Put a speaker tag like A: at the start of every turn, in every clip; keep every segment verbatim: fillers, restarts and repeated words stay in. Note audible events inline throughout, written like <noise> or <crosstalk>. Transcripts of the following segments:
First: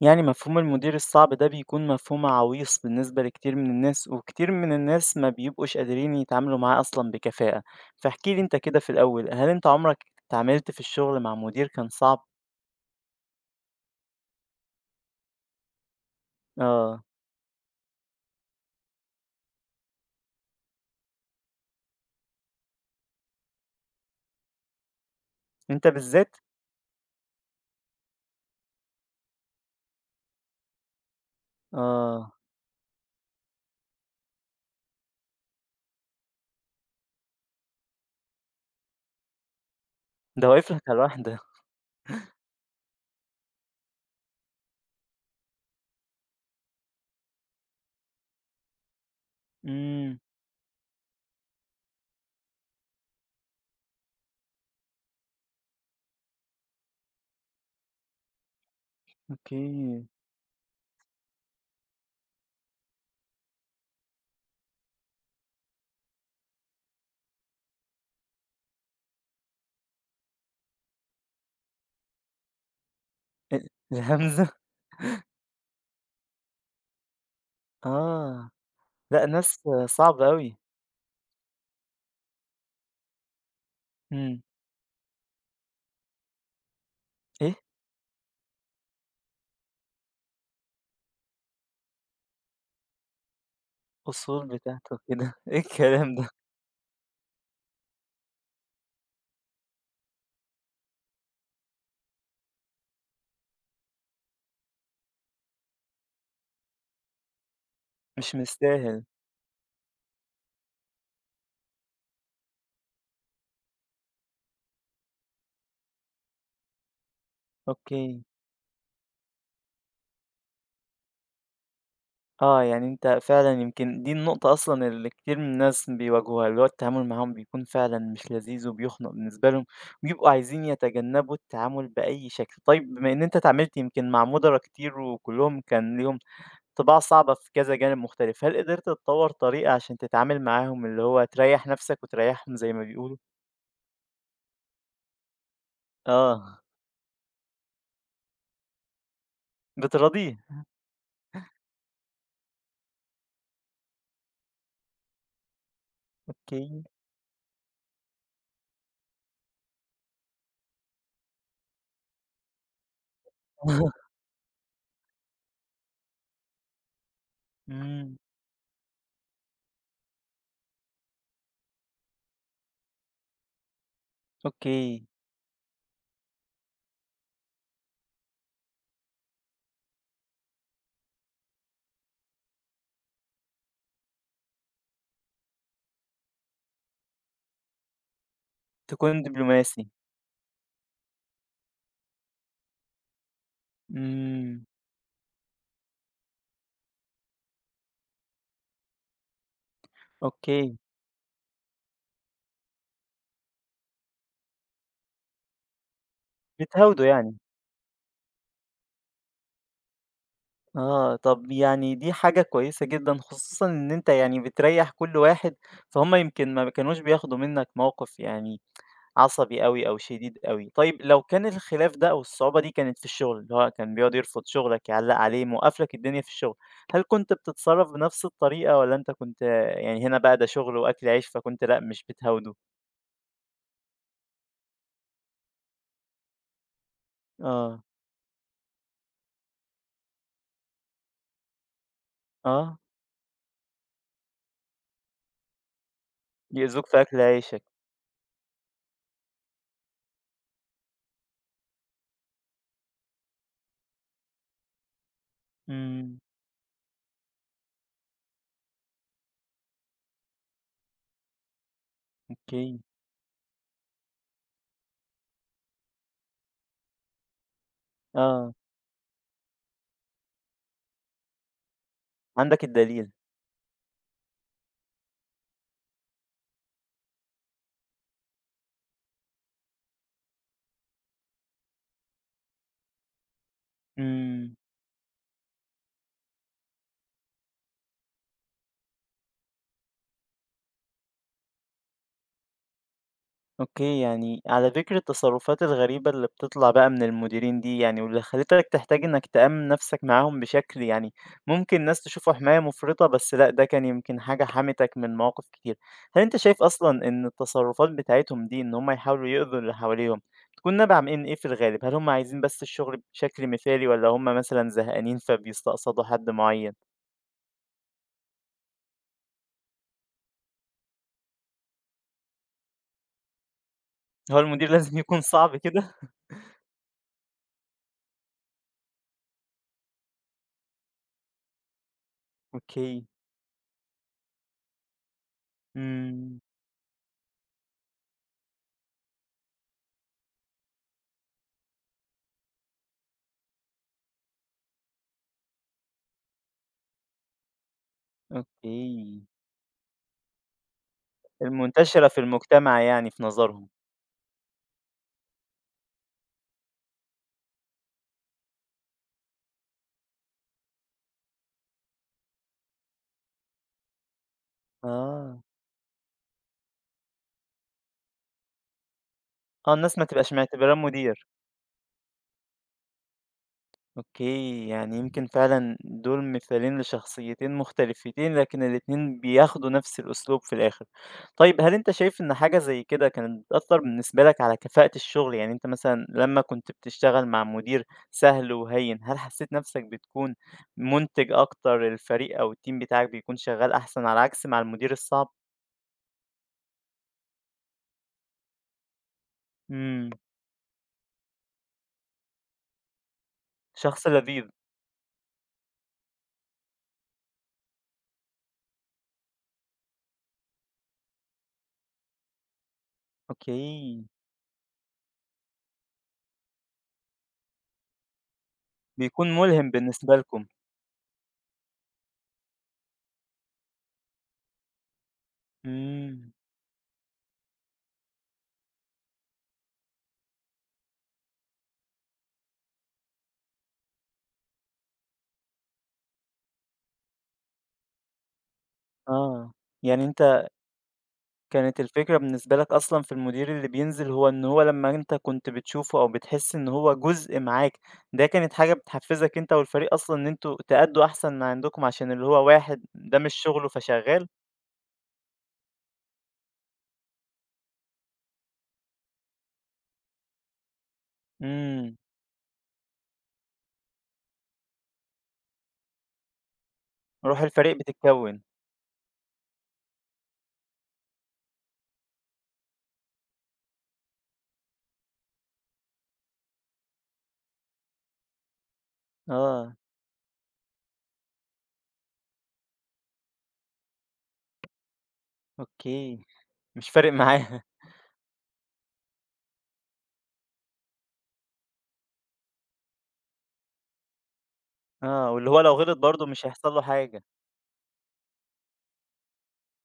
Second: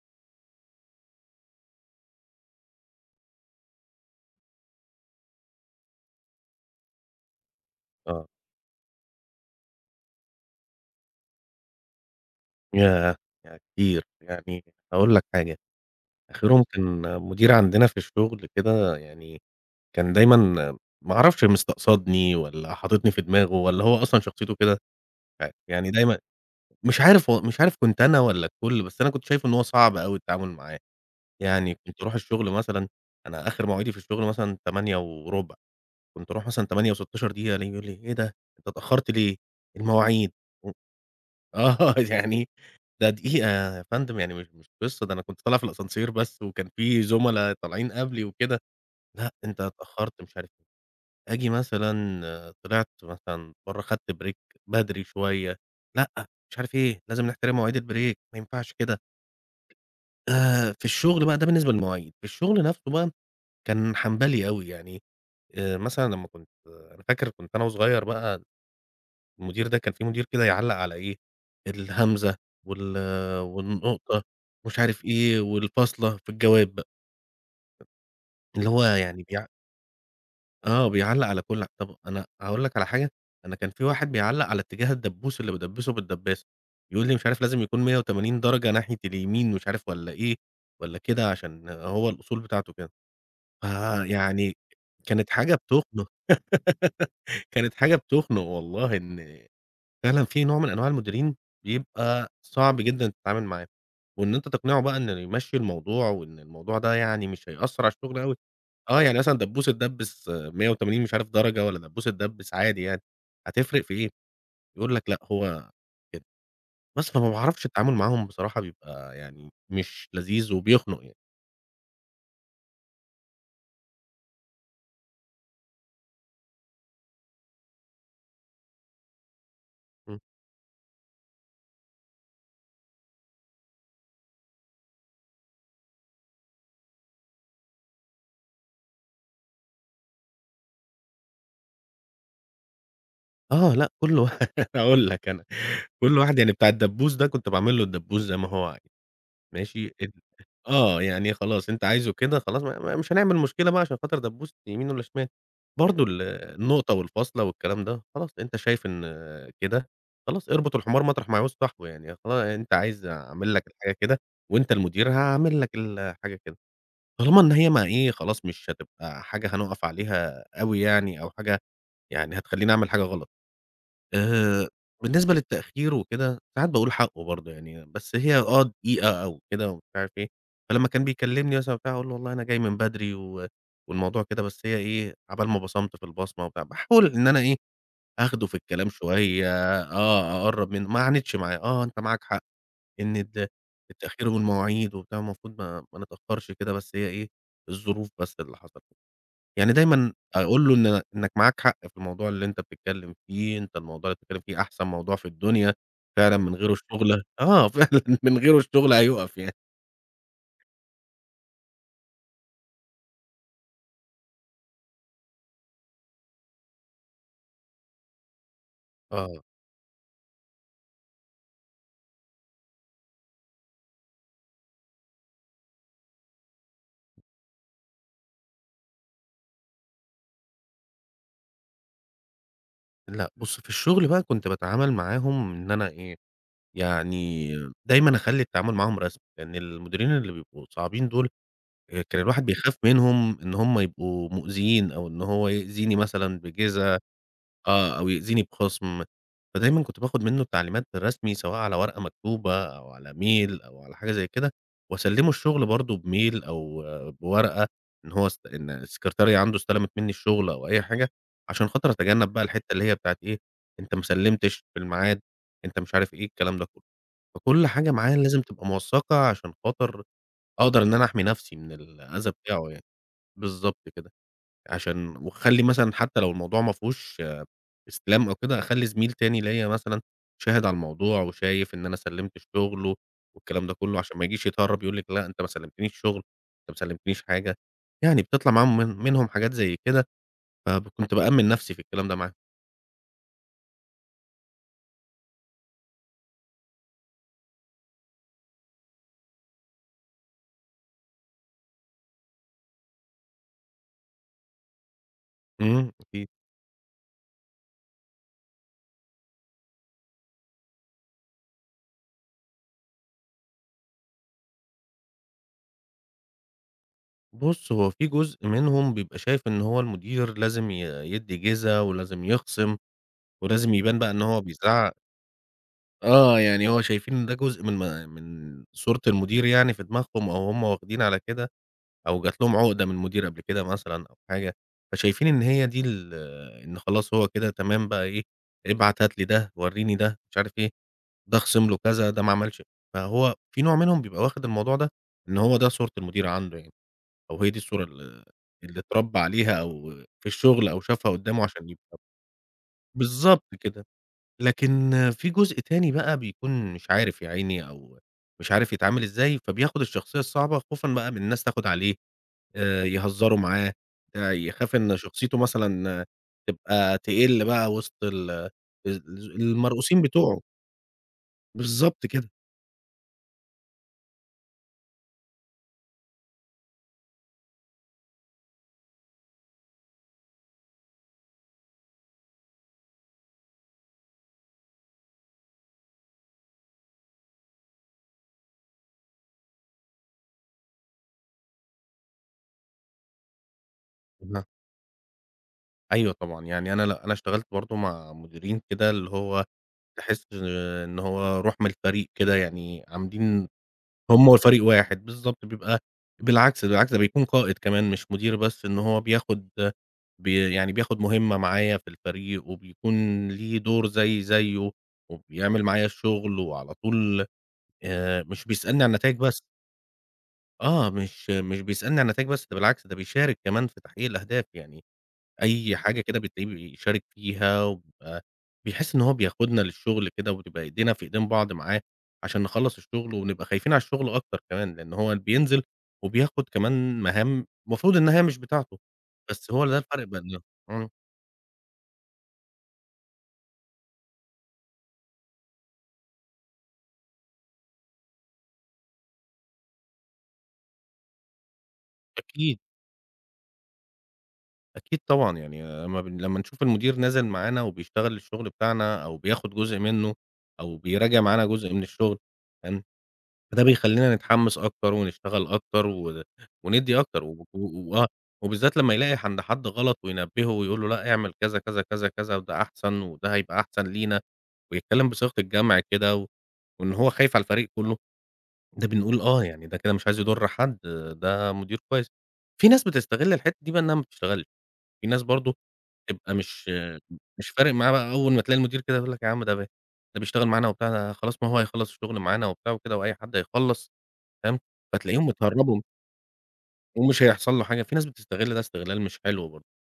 A: يعني مفهوم المدير الصعب ده بيكون مفهوم عويص بالنسبة لكتير من الناس، وكتير من الناس ما بيبقوش قادرين يتعاملوا معاه أصلا بكفاءة.
B: آه،
A: فاحكي لي انت كده في الأول، هل انت عمرك اتعاملت في الشغل مع مدير كان صعب؟
B: ياه! ياه كتير، يعني هاقول لك حاجة، آخرهم كان
A: اه،
B: مدير عندنا في الشغل كده يعني كان دايمًا ما أعرفش مستقصدني والّا حاططني في دماغه والّا هو أصلًا شخصيته كده، مش عارف،
A: انت
B: يعني دايمًا
A: بالذات؟
B: مش عارف هو مش عارف كنت أنا والّا الكل، بس أنا كنت شايفه إن هو صعب أوي التعامل معاه، يعني كنت أروح
A: اه،
B: الشغل مثلًا أنا آخر مواعيدي في الشغل مثلًا تمانية وربع كنت أروح مثلًا تمانية وستاشر دقيقة ألاقيه بيقول لي: "إيه ده؟ أنت اتأخرت ليه؟ المواعيد."
A: ده واقف
B: و
A: لك على الواحدة؟
B: آه، <laughs> يعني ده دقيقة يا فندم، يعني مش مش قصة، ده أنا كنت طالع في الascenseur بس وكان في زُملا طالعين قبلي وكده، لأ، أنت
A: امم.
B: اتأخرت مش عارف إيه، آجي مثلًا آه، طلعت مثلًا برّه خدت break بدري شوية، لأ، مش عارف إيه، لازم نحترم مواعيد الbreak ما ينفعش كده.
A: اوكي.
B: آآ، في الشغل بقى ده بالنسبة للمواعيد، في الشغل نفسه بقى كان حنبلي أوي، يعني آآ، مثلًا لمّا كنت أنا فاكر كنت أنا وصغير بقى المدير ده كان في مدير كده يعلّق على إيه، الهمزة وال
A: ال-
B: والنقطة
A: الهمزة
B: مش عارف
A: <laughs>
B: إيه، والفاصلة في الجواب بقى،
A: اه.
B: اللي هو
A: لا،
B: يعني بيع
A: ناس صعبة أوي.
B: آه، بيعلّق على كل طب أنا هاقول لك على حاجة، أنا كان في واحد
A: امم.
B: بيعلّق على اتجاه الدبوس اللي بادبّسه بالدبّاسة، يقول لي مش عارف
A: ايه،
B: لازم يكون مية وتمانين درجة ناحية اليمين مش عارف والّا إيه، والّا كده عشان هو الأصول بتاعته كده،
A: أصول
B: فيعني
A: بتاعته
B: كانت
A: كده؟ <laughs>
B: حاجة
A: ايه
B: بتخنق
A: الكلام ده؟
B: <laughs> كانت حاجة بتخنق والله إن فعلًا في نوع من أنواع المديرين بيبقى صعب جدًا تتعامل معاه، وإن أنت تقنعه بقى إنه يمشّي الموضوع وإن الموضوع ده يعني مش هيأثّر على الشغل
A: مش
B: أوي، آه،
A: مستاهل.
B: يعني مثلًا دبوس اتدبّس مية وتمانين مش عارف درجة والّا دبوس اتدبّس عادي يعني، هتفرق في إيه؟ يقول لك لأ هو كده، بس فما باعرفش التعامل
A: اوكي.
B: معاهم بصراحة بيبقى يعني مش لذيذ وبيخنق يعني،
A: آه، يعني أنت فعلًا يمكن دي النقطة أصلًا اللي كتير من الناس بيواجهوها، اللي هو التعامل معاهم بيكون فعلًا مش لذيذ وبيخنق بالنسبة لهم،
B: إمم،
A: وبيبقوا عايزين يتجنبوا التعامل بأي شكل. طيب بما إن أنت اتعاملت يمكن مع مُدراء كتير وكلّهم كان ليهم طِباع صعبة في كذا جانب مختلف، هل قدرت تطوّر طريقة عشان تتعامل معاهم اللي هو تريّح نفسك وتريّحهم زي ما بيقولوا؟
B: آه، لأ كل <laughs> وا هاقول لك أنا، كل واحد يعني
A: آه،
B: بتاع الدبوس ده كنت باعمل له الدبوس زي ما هو عايز، ماشي
A: بتراضيه.
B: آه، يعني خلاص أنت عايزه كده خلاص ما ما مش هنعمل مشكلة بقى عشان خاطر دبوس يمين والّا شمال، برضه ال
A: أوكي.
B: النقطة والفاصلة والكلام ده خلاص أنت شايف إن كده، خلاص اربط الحمار مطرح ما يعوز صاحبه يعني خلا أنت عايز أعمل لك الحاجة
A: <laughs>
B: كده وأنت المدير هاعمل لك الحاجة كده، طالما إن هي ما إيه
A: إمم.
B: خلاص مش هتبقى حاجة هنقف عليها أوي يعني أو حاجة يعني هتخلّيني أعمل حاجة غلط. آآ،
A: أوكي.
B: بالنسبة للتأخير وكده، ساعات باقول حقه برضه يعني، بس هي آه دقيقة أو كده ومش عارف إيه، فلمّا كان بيكلمني مثلًا وبتاع أقول له والله أنا جاي من بدري و والموضوع كده بس هي إيه، عقبال ما بصمت في البصمة وبتاع، باحاول إن أنا إيه، آخده في الكلام
A: تكون
B: شوية
A: دبلوماسي.
B: آه، أقرّب منه ما عاندش معاه، آه أنت معاك حق إن ال التأخير
A: إمم.
B: والمواعيد وبتاع المفروض ما ما نتأخرش كده، بس هي إيه، الظروف بس اللي حصلت. يعني دايمًا أقول له
A: أوكي،
B: إن إنك معاك حق في الموضوع اللي أنت بتتكلّم فيه، أنت الموضوع اللي بتتكلّم فيه أحسن موضوع في الدنيا، فعلًا من غيره
A: بتهاوده
B: الشغل
A: يعني.
B: آه، <laughs> فعلًا من غيره الشغل هيُقف يعني.
A: آه، طب يعني دي حاجة كويسة جدًا، خصوصًا إن أنت يعني بتريّح كل واحد، فهُم يمكن ما كانوش بياخدوا منك موقف يعني
B: آه.
A: عصبي أوي أو شديد أوي. طيب لو كان الخلاف ده أو الصعوبة دي كانت في الشغل، اللي هو كان بيقعد يرفض شغلك، يعلّق عليه، موقّف لك الدنيا في الشغل، هل كنت بتتصرّف بنفس الطريقة والّا أنت كنت يعني هنا بقى ده شغل وأكل عيش فكنت لأ، مش بتهاوده؟
B: لأ بُص، في الشغل بقى كنت باتعامل معاهم إن أنا إيه، يعني
A: آه.
B: دايمًا أخلّي التعامل معاهم رسمي، لإن المديرين اللي بيبقوا صعبين دول آآ، كان الواحد بيخاف
A: آه،
B: منهم إن هم يبقوا مؤذيين أو إن هو يأذيني مثلًا
A: يأذوك
B: بجِزة
A: في أكل عيشك.
B: آه، أو يأذيني بخصم، فدايمًا كنت باخد منه التعليمات بالرسمي سواء على ورقة مكتوبة أو على ميل أو على حاجة زي كده، وأسلّمه الشغل برضه
A: إمم.
B: بميل أو آه، بورقة إن هو است إن السكرتارية عنده استلمت منّي الشغل أو أي حاجة، عشان خاطر أتجنب بقى الحتّة
A: أوكي.
B: اللي هي بتاعة إيه، أنت ما سلّمتش في الميعاد، أنت مش عارف إيه، الكلام ده كلّه. فكل حاجة معايا لازم
A: آه،
B: تبقى موثّقة عشان خاطر أقدر إن أنا أحمي نفسي من الأذى
A: عندك
B: بتاعه يعني.
A: الدليل.
B: بالضبط كده. عشان وأخلّي مثلًا حتى لو الموضوع ما فيهوش آه، استلام أو كده، أخلّي زميل تاني ليّا مثلًا شاهد على الموضوع وشايف إن أنا سلِّمت الشغل والكلام ده كلّه، عشان ما يجيش
A: إمم.
B: يتهرّب يقول لِك لأ أنت ما سلِّمتنيش شغل، أنت ما سلِّمتنيش حاجة، يعني بتطلع معاهم من منهم حاجات زي كده، فكنت بأمِّن نَفْسي في الكلام ده معاهم.
A: أوكي، يعني على فكرة التصرفات الغريبة اللي بتطلع بقى من المديرين دي، يعني واللي خلّتك تحتاج إنك تأمِّن نفسك معاهم بشكل يعني ممكن الناس تشوفه حماية مُفرطة، بس لأ، ده كان يمكن حاجة حمتك من مواقف كتير.
B: إمم،
A: هل
B: أكيد.
A: أنت شايف أصلًا إن التصرفات بتاعتهم دي، إن هم يحاولوا يؤذوا اللي حواليهم، بتكون نابعة من إيه في الغالب؟ هل هم عايزين بس الشغل بشكل مثالي والّا هم مثلًا زهقانين فبيستقصدوا حد معين؟
B: بُص، هو في جزء منهم بيبقى شايف إن هو المدير لازم ي يدّي جِزا ولازم يخصم ولازم يبان بقى إن
A: هو
B: هو
A: المدير <laughs>
B: بيزعّق.
A: لازم يكون صعب كده؟
B: آه، يعني هو شايفين إن ده جزء من م من صورة المدير يعني في دماغهم أو هم واخدين على كده أو جات لهم عقدة من
A: أوكي.
B: المدير قبل كده مثلًا أو حاجة، فشايفين إن هي دي ال
A: إمم.
B: إن خلاص هو كده تمام بقى إيه، ابعت هات لي ده، ورّيني ده، مش عارف إيه، ده خِصم له كذا، ده ما عملش فهو في نوع منهم بيبقى واخد الموضوع ده إن هو ده صورة المدير عنده يعني، أو هي دي الصورة ال اللي اتربى
A: أوكي.
B: عليها أو في الشغل أو شافها قدّامه عشان يبقى
A: المنتشرة في المجتمع يعني في
B: بالضبط
A: نظرهم.
B: كده. لكن في جزء تاني بقى بيكون مش عارف يا عيني أو مش عارف يتعامل إزاي، فبياخد الشخصية الصعبة خوفًا بقى من الناس تاخد عليه، آآ يهزروا معاه، آآ يخاف إن شخصيته
A: آه.
B: مثلًا آه، تبقى تقِل بقى وسط ال ال
A: آه، الناس
B: المرؤوسين
A: ما تبقاش
B: بتوعه،
A: معتبراه مدير.
B: بالضبط كده.
A: أوكي، يعني يمكن فعلًا دول مثالين لشخصيتين مختلفتين، لكن الاتنين بياخدوا نفس الأسلوب في الآخر. طيب هل أنت شايف إن حاجة زي كده كانت بتأثّر بالنسبة لك على كفاءة الشغل؟ يعني أنت مثلًا لمّا كنت بتشتغل مع مدير سهل وهين، هل حسّيت نفسك بتكون مُنتِج أكتر، الفريق أو الteam بتاعك بيكون شغّال أحسن على عكس
B: أها،
A: مع المدير الصعب؟
B: أيوه طبعًا، يعني أنا لأ، أنا اشتغلت برضه مع مديرين كده اللي هو
A: إمم.
B: تحس إن هو روح من الفريق كده، يعني عاملين
A: شخص
B: هم
A: لذيذ.
B: والفريق واحد، بالضبط بيبقى بالعكس، بالعكس ده بيكون قائد كمان مش مدير بس، إن هو بياخد بي يعني بياخد مهمة معايا في الفريق، وبيكون ليه دور
A: أوكي.
B: زيي زيه، وبيعمل معايا الشغل، وعلى طول آآ مش بيسألني عن النتايج
A: بيكون
B: بس،
A: ملهم بالنسبة لكم.
B: آه مش مش بيسألني عن النتايج بس، ده بالعكس ده بيشارك كمان في تحقيق الأهداف يعني، أي حاجة كده
A: إمم.
B: بتلاقيه بيشارك فيها، وبيبقى بيحس إن هو بياخدنا للشغل كده، وبتبقى إيدينا في إيدين بعض معاه، عشان نخلّص الشغل، ونبقى خايفين على الشغل أكتر كمان، لأن هو بينزل وبياخد كمان مهام المفروض إنها مش بتاعته، بس
A: آه،
B: هو ده
A: يعني
B: الفرق بيننا.
A: أنت
B: إمم،
A: كانت الفكرة بالنسبة لك أصلًا في المدير اللي بينزل، هو إن هو لمّا أنت كنت بتشوفه أو بتحس إن هو جزء معاك، ده كانت حاجة بتحفزك أنت والفريق أصلًا إن أنتم تأدّوا أحسن ما عندكم عشان اللي هو
B: أكيد،
A: واحد ده مش شغله فشغال؟
B: أكيد طبعًا، يعني أمّا بن لمّا نشوف المدير نازل معانا وبيشتغل الشغل بتاعنا، أو بياخد جزء منه، أو بيراجع معانا جزء من
A: إمم.
B: الشغل، هن فده بيخلّينا نتحمّس أكتر ونشتغل أكتر و وندّي أكتر
A: روح
B: و
A: الفريق
B: و وآه،
A: بتتكوّن.
B: وبالذات لمّا يلاقي عند حد غلط وينبّهه ويقول له لأ اعمل كذا، كذا، كذا، كذا وده أحسن وده هيبقى أحسن لينا، ويتكلّم بصيغة الجمع كده و وإن هو خايف على الفريق كُلّه، ده بنقول آه، يعني
A: آه.
B: ده كده مش عايز يضر حد، ده مدير كويس. في ناس بتستغل الحتّة دي بقى إنها ما بتشتغلش، في ناس برضه
A: أوكي.
B: تبقى مش
A: مش فارق
B: مش
A: معاه. <laughs>
B: فارق معاها بقى أول ما تلاقي المدير كده يقول لك يا عم ده ب ده بيشتغل معانا وبتاع، ده خلاص ما هو هيخلّص الشغل معانا وبتاع وكده وأي حد هيخلّص. تمام، فتلاقيهم
A: آه، واللي هو لو
B: اتهرّبوا
A: غلط برضه مش هيحصل له حاجة.
B: ومش هيحصل له حاجة، في ناس بتستغل ده استغلال مش حلو برضه.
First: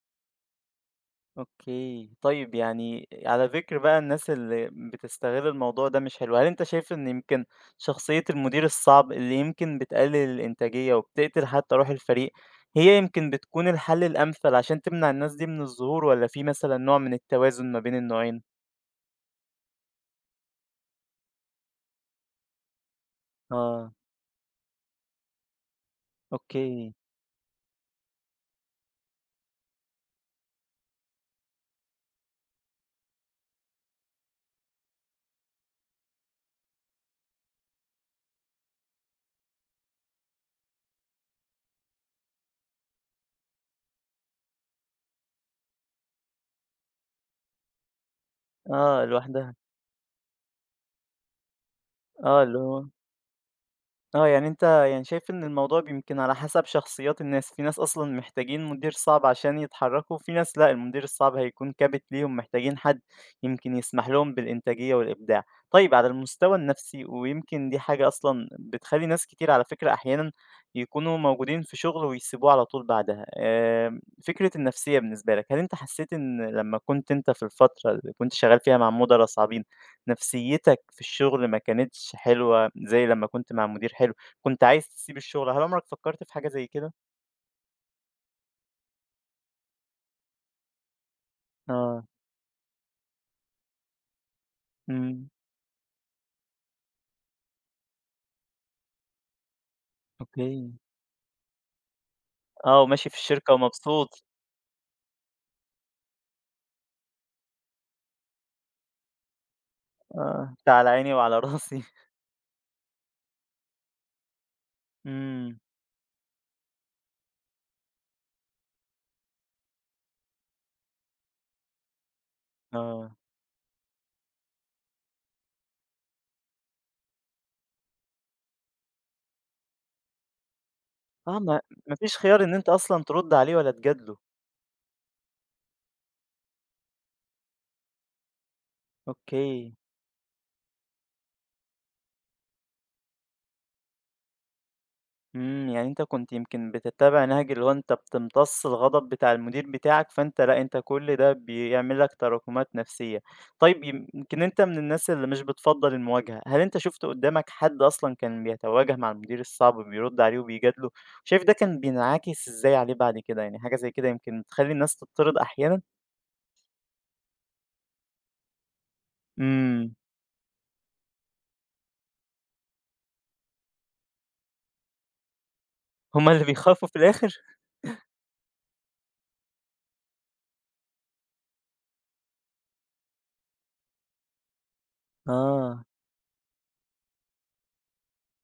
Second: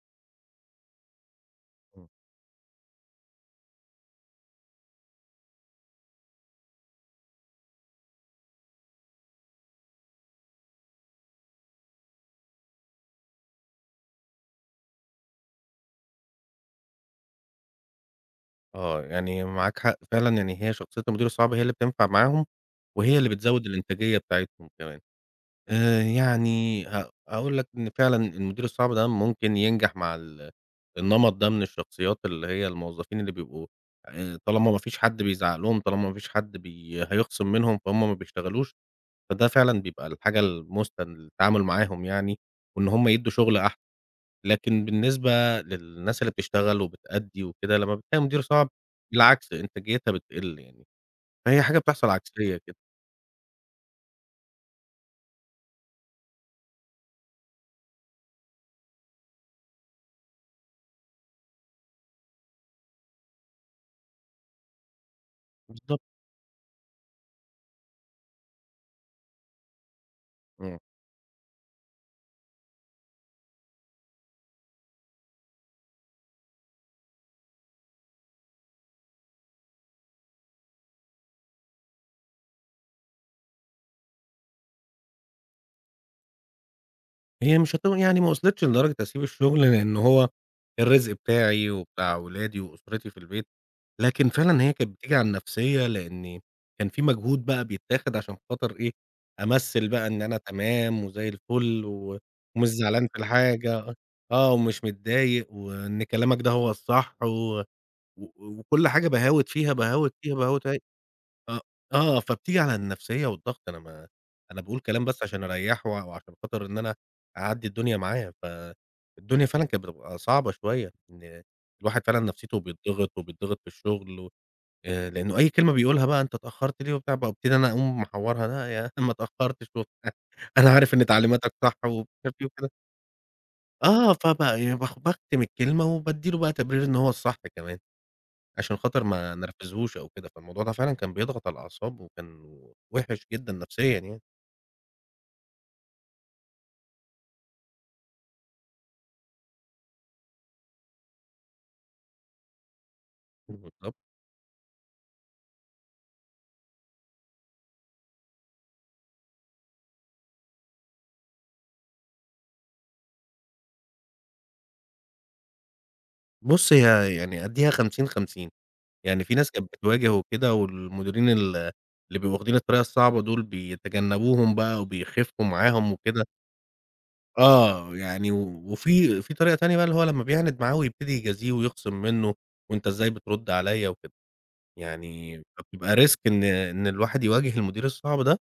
B: إمم.
A: أوكي، طيب يعني على ذكر بقى الناس اللي بتستغل الموضوع ده مش حلو، هل أنت شايف إن يمكن شخصية المدير الصعب اللي يمكن بتقلل الإنتاجية وبتقتل حتى روح الفريق، هي يمكن بتكون الحل الأمثل عشان تمنع الناس دي من الظهور والّا في مثلًا نوع من التوازن ما بين النوعين؟
B: آه، يعني معاك حق فعلًا، يعني هي شخصية المدير الصعب هي اللي بتنفع معاهم، وهي اللي بتزوّد
A: آه.
B: الإنتاجية بتاعتهم كمان. آآ يعني
A: أوكي.
B: ه هاقول لك إن فعلًا المدير الصعب ده ممكن ينجح مع ال النمط ده من الشخصيات، اللي هي الموظفين اللي بيبقوا آآ طالما ما فيش حد بيزعّق لهم، طالما ما فيش حد بي هيخصم منهم، فهُم ما بيشتغلوش، فده فعلًا بيبقى الحاجة المُثلى للتعامل معاهم يعني، وإن هُم يدّوا شغل أحسن. لكن بالنسبة للناس اللي بتشتغل وبتأدّي وكده، لمّا بتلاقي مدير صعب
A: آه، لوحدها.
B: بالعكس إنتاجيتها بتقِل يعني، فهي حاجة بتحصل
A: آه، اللي
B: عكسية كده.
A: هو آه، يعني أنت يعني شايف إن الموضوع يمكن على حسب شخصيات الناس، في ناس أصلًا محتاجين مدير صعب عشان يتحركوا، وفي ناس لأ، المدير الصعب هيكون كابت ليهم، محتاجين حد يمكن يسمح لهم بالإنتاجية والإبداع. طيب
B: بالضبط،
A: على المستوى النفسي، ويمكن دي حاجة أصلًا بتخلّي ناس كتير على فكرة أحيانًا
B: آه.
A: يكونوا موجودين في شغل ويسيبوه على طول بعدها، آمم، فكرة النفسية بالنسبة لك، هل أنت حسيت إن لمّا كنت أنت في الفترة اللي كنت شغال فيها مع مُدراء صعبين، نفسيتك في الشغل ما كانتش حلوة زي لمّا كنت مع مدير حلو، كنت عايز تسيب الشغل، هل عمرك فكّرت في حاجة زي كده؟
B: هي مش هت يعني ما وصلتش لدرجة أسيب الشغل، لإن هو الرزق بتاعي
A: آه.
B: وبتاع ولادي وأسرتي في البيت، لكن فعلًا هي كانت بتيجي على
A: إمم.
B: النفسية، لإني كان في مجهود بقى بيتاخد عشان خاطر إيه، أمثّل بقى إن أنا
A: أوكي.
B: تمام وزي الفل و ومش
A: آه،
B: زعلان
A: وماشي في
B: في
A: الشركة
B: الحاجة،
A: ومبسوط.
B: آه، ومش متضايق وإن كلامك ده هو الصح و و وكل حاجة باهاوت فيها،
A: آه،
B: باهاوت فيها،
A: <laughs>
B: باهاوت
A: أنت
B: أهي
A: على عيني وعلى
B: آه،
A: راسي.
B: آه، فبتيجي على النفسية والضغط، أنا ما أنا باقول كلام بس عشان
A: إمم.
B: أريّحه و وعشان خاطر إن أنا أعدّي الدنيا معاه، فالدنيا فعلًا كانت بتبقى صعبة شوية، إن الواحد فعلًا نفسيته
A: آه.
B: بيتضغط وبيتضغط في الشغل و آآ، لإنه أي كلمة بيقولها بقى أنت اتأخرت ليه وبتاع، بابتدي أنا أقوم محوّرها، لا يا <laughs> ما اتأخرتش وبتاع، <laughs> أنا عارف إن
A: آه،
B: تعليماتك
A: ما
B: صح
A: ما
B: ومش
A: فيش
B: عارف
A: خيار
B: إيه
A: إن أنت
B: وكده،
A: أصلًا ترُد عليه ولا
B: آه،
A: تجادله.
B: فب باخ باكتم الكلمة وبادّي له بقى تبرير إن هو الصح كمان. عشان خاطر ما
A: أوكي.
B: نرفزهوش أو كده، فالموضوع ده فعلًا كان بيضغط على الأعصاب وكان وِحِش جدًا نفسيًا يعني،
A: إمم، يعني أنت كنت يمكن بتتّبع نهج اللي هو أنت بتمتص الغضب بتاع المدير بتاعك، فأنت لأ، أنت كل ده بيعمل لك تراكمات نفسية. طيب
B: بالضبط.
A: يم- يمكن أنت من الناس اللي مش بتفضّل المواجهة، هل أنت شُفت قدّامك حد أصلًا كان بيتواجه مع المدير الصعب وبيرُد عليه وبيجادله، شايف ده كان بينعكس إزاي عليه بعد كده؟ يعني حاجة زي كده يمكن بتخلّي الناس تطّرد أحيانًا؟
B: بُص هي يعني أدّيها خمسين، خمسين يعني في ناس كانت
A: إمم.
B: بتواجه وكده والمديرين ال اللي بيبقوا واخدين الطريقة الصعبة دول بيتجنبوهم بقى وبيخفوا معاهم وكده
A: هم اللي بيخافوا في الآخر؟
B: آه، يعني و وفي في طريقة تانية بقى اللي هو لمّا بيعاند معاه ويبتدي يجازيه ويخصم منه، وأنت إزاي بترُد عليَّ وكده، يعني
A: آه،
B: فبتبقى risk إن إن الواحد يواجه المدير الصعب ده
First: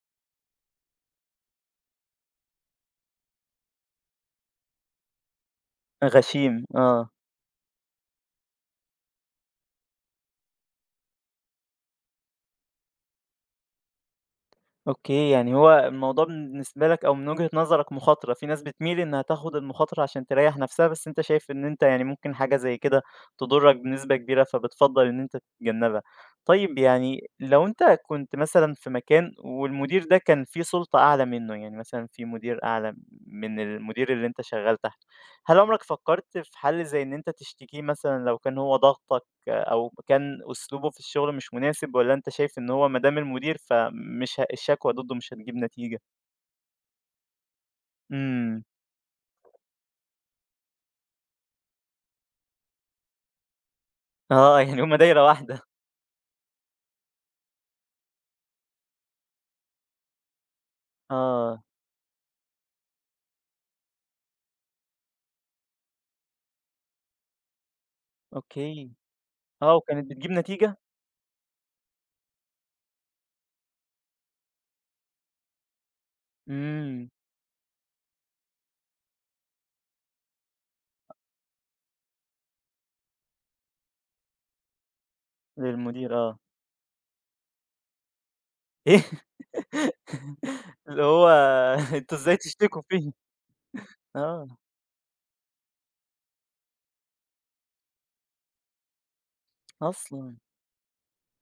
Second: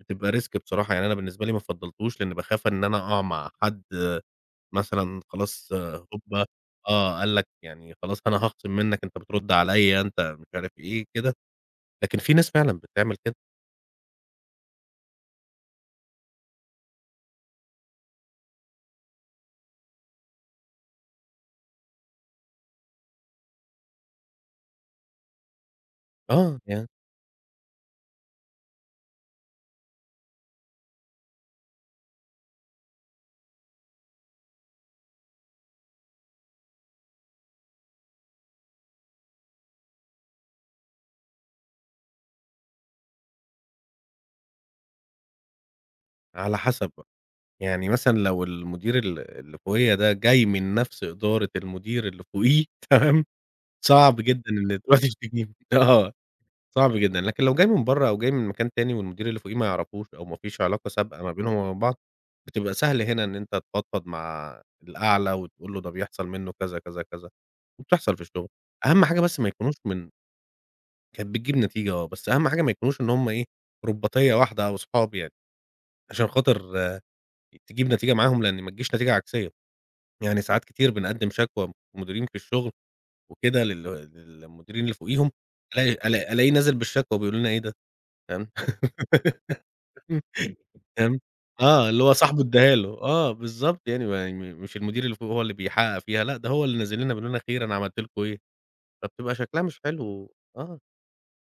B: بتبقى risk بصراحة، يعني أنا بالنسبة لي ما فضّلتوش لإن باخاف إن أنا أقع مع حد مثلًا خلاص آه، هوبا
A: غشيم، آه.
B: آه، قال لك يعني خلاص أنا هاخصم منّك، أنت بترُد عليّا، أنت مش عارف إيه كده، لكن في ناس فعلًا بتعمل كده،
A: أوكي، يعني هو الموضوع بالنسبة لك أو من وجهة نظرك مخاطرة، في ناس بتميل إنها تاخد المخاطرة عشان تريّح نفسها، بس أنت شايف إن أنت يعني ممكن حاجة زي كده تضرك بنسبة كبيرة، فبتفضّل إن أنت تتجنبها.
B: آه،
A: طيب
B: يعني
A: يعني لو أنت كنت مثلًا في مكان والمدير ده كان في سُلطة أعلى منه، يعني مثلًا في مدير أعلى من المدير اللي أنت شغال تحته، هل عمرك فكرت في حل زي إن أنت تشتكيه مثلًا لو كان هو ضاغطك؟ أو كان أسلوبه في الشغل مش مناسب، والّا أنت شايف إن هو ما دام المدير فمش ه الشكوى ضده مش هتجيب نتيجة؟
B: على حسب بقى، يعني مثلًا لو
A: إمم.
B: المدير ال اللي فوقيّا ده جاي من نفس إدارة المدير اللي فوقيه <laughs> تمام، صعب جدًا
A: آه،
B: إن
A: يعني هُم
B: تروح
A: دايرة
B: تشتكيه،
A: واحدة.
B: آه. صعب جدًا، لكن لو جاي من برّه أو جاي من مكان تاني والمدير اللي فوقيه ما يعرفوش أو ما فيش علاقة سابقة ما بينهم
A: آه.
B: وما بين بعض، بتبقى سهل هنا إن أنت تفضفض مع الأعلى وتقول له ده بيحصل منّه كذا، كذا، كذا، وبتحصل في الشغل.
A: أوكي.
B: أهم حاجة بس ما يكونوش
A: آه،
B: من
A: وكانت بتجيب نتيجة؟
B: كانت بتجيب نتيجة آه، بس أهم حاجة ما يكونوش إن هم إيه، رُباطية واحدة أو صحاب يعني، عشان خاطر آه،
A: إمم.
B: تجيب نتيجة معاهم لإن ما تجيش نتيجة عكسية. يعني ساعات كتير بنقدّم شكوى مديرين في الشغل وكده لل للمديرين اللي فوقيهم، ألاقي
A: للمدير،
B: ألا
A: آه.
B: ألاقيه نازل بالشكوى وبيقولوا لنا إيه ده، فاهم؟
A: <laughs> إيه
B: إمم. <laughs>
A: اللي
B: فاهم؟
A: هو
B: آه،
A: <laughs>
B: اللي هو
A: أنتم إزاي
B: صاحبه ادّاها
A: تشتكوا
B: له،
A: فيه؟
B: آه بالضبط يعني ما يعني
A: آه،
B: م مش المدير اللي فوق هو اللي بيحقق فيها، لأ ده هو اللي نازل لنا بيقول لنا خير أنا عملت لكم إيه، فبتبقى شكلها مش حلو
A: أصلًا.
B: آه،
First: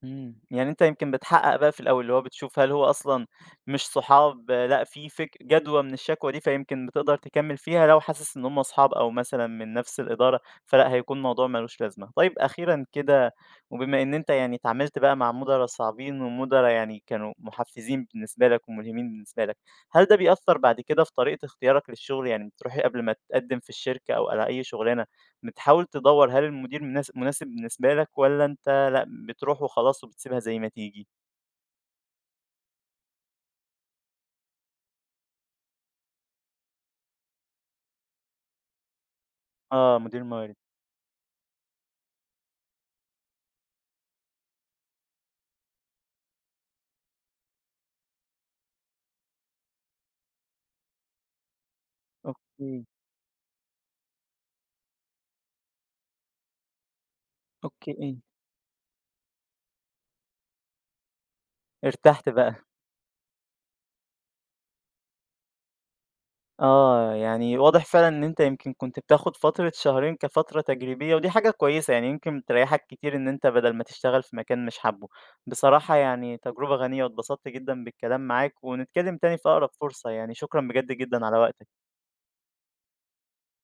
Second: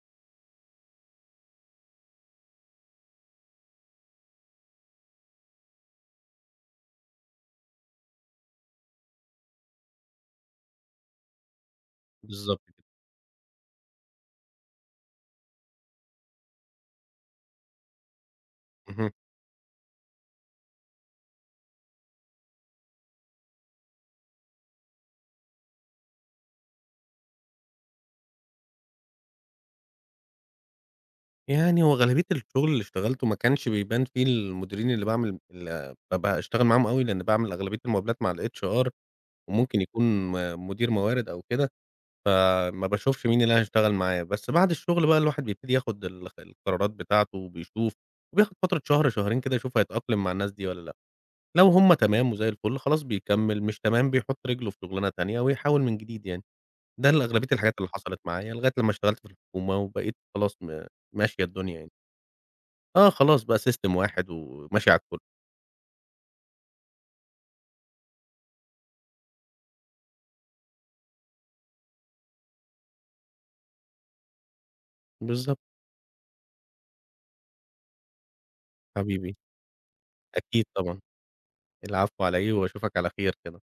A: إمم، يعني أنت يمكن بتحقق بقى في الأول، اللي هو بتشوف هل هو أصلًا مش صحاب، آه، لأ في فك جدوى من الشكوى دي، فيمكن بتقدر تكمّل فيها لو حاسس إن هُم أصحاب أو مثلًا من نفس الإدارة، فلأ هيكون الموضوع ما لوش لازمة. طيب
B: بالضبط كده،
A: أخيرًا كده، وبما إن أنت يعني اتعاملت بقى مع مُدراء صعبين ومُدراء يعني كانوا محفزين بالنسبة لك وملهمين
B: اهم.
A: بالنسبة لك، هل ده بيأثّر بعد كده في طريقة اختيارك للشغل؟ يعني بتروح قبل ما تقدّم في الشركة أو على أي شغلانة بتحاول تدوّر هل المدير مناس مناسب بالنسبة لك والّا أنت لأ، بتروح وخلاص وبتسيبها زي ما تيجي؟
B: يعني هو غالبية الشغل اللي اشتغلته ما كانش بيبان فيه المديرين اللي باعمل ال بابقى اشتغل معاهم أوي، لإن باعمل أغلبية المقابلات مع الHR وممكن
A: آه،
B: يكون
A: مدير موارد.
B: م مدير موارد أو كده. ما باشوفش مين اللي أنا هاشتغل معاه، بس بعد الشغل بقى الواحد بيبتدي ياخد ال القرارات بتاعته وبيشوف، وبياخد فترة شهر، شهرين كده يشوف هيتأقلم مع الناس دي والّا لأ، لو هُم تمام وزي الفل
A: أوكي.
B: خلاص بيكمّل، مش تمام بيحط رجله في شغلانة تانية ويحاول من جديد يعني، ده ال أغلبية الحاجات اللي
A: أوكي،
B: حصلت
A: ايه،
B: معايا لغاية لمّا اشتغلت في الحكومة وبقيت خلاص م ماشية الدنيا يعني،
A: ارتحت بقى.
B: آه خلاص بقى system واحد وماشي على الكل،
A: آه، يعني واضح فعلًا إن أنت يمكن كنت بتاخد فترة شهرين كفترة تجريبية، ودي حاجة كويسة، يعني يمكن بتريّحك كتير إن أنت بدل ما تشتغل في مكان مش حابه.
B: بالضبط
A: بصراحة يعني تجربة غنية، واتبسطت جدًا بالكلام معاك، ونتكلم تاني
B: حبيبي،
A: في أقرب فرصة يعني. شكرًا
B: أكيد
A: بجد
B: طبعًا،
A: جدًا على وقتك.
B: العفو على إيه وأشوفك على خير كده.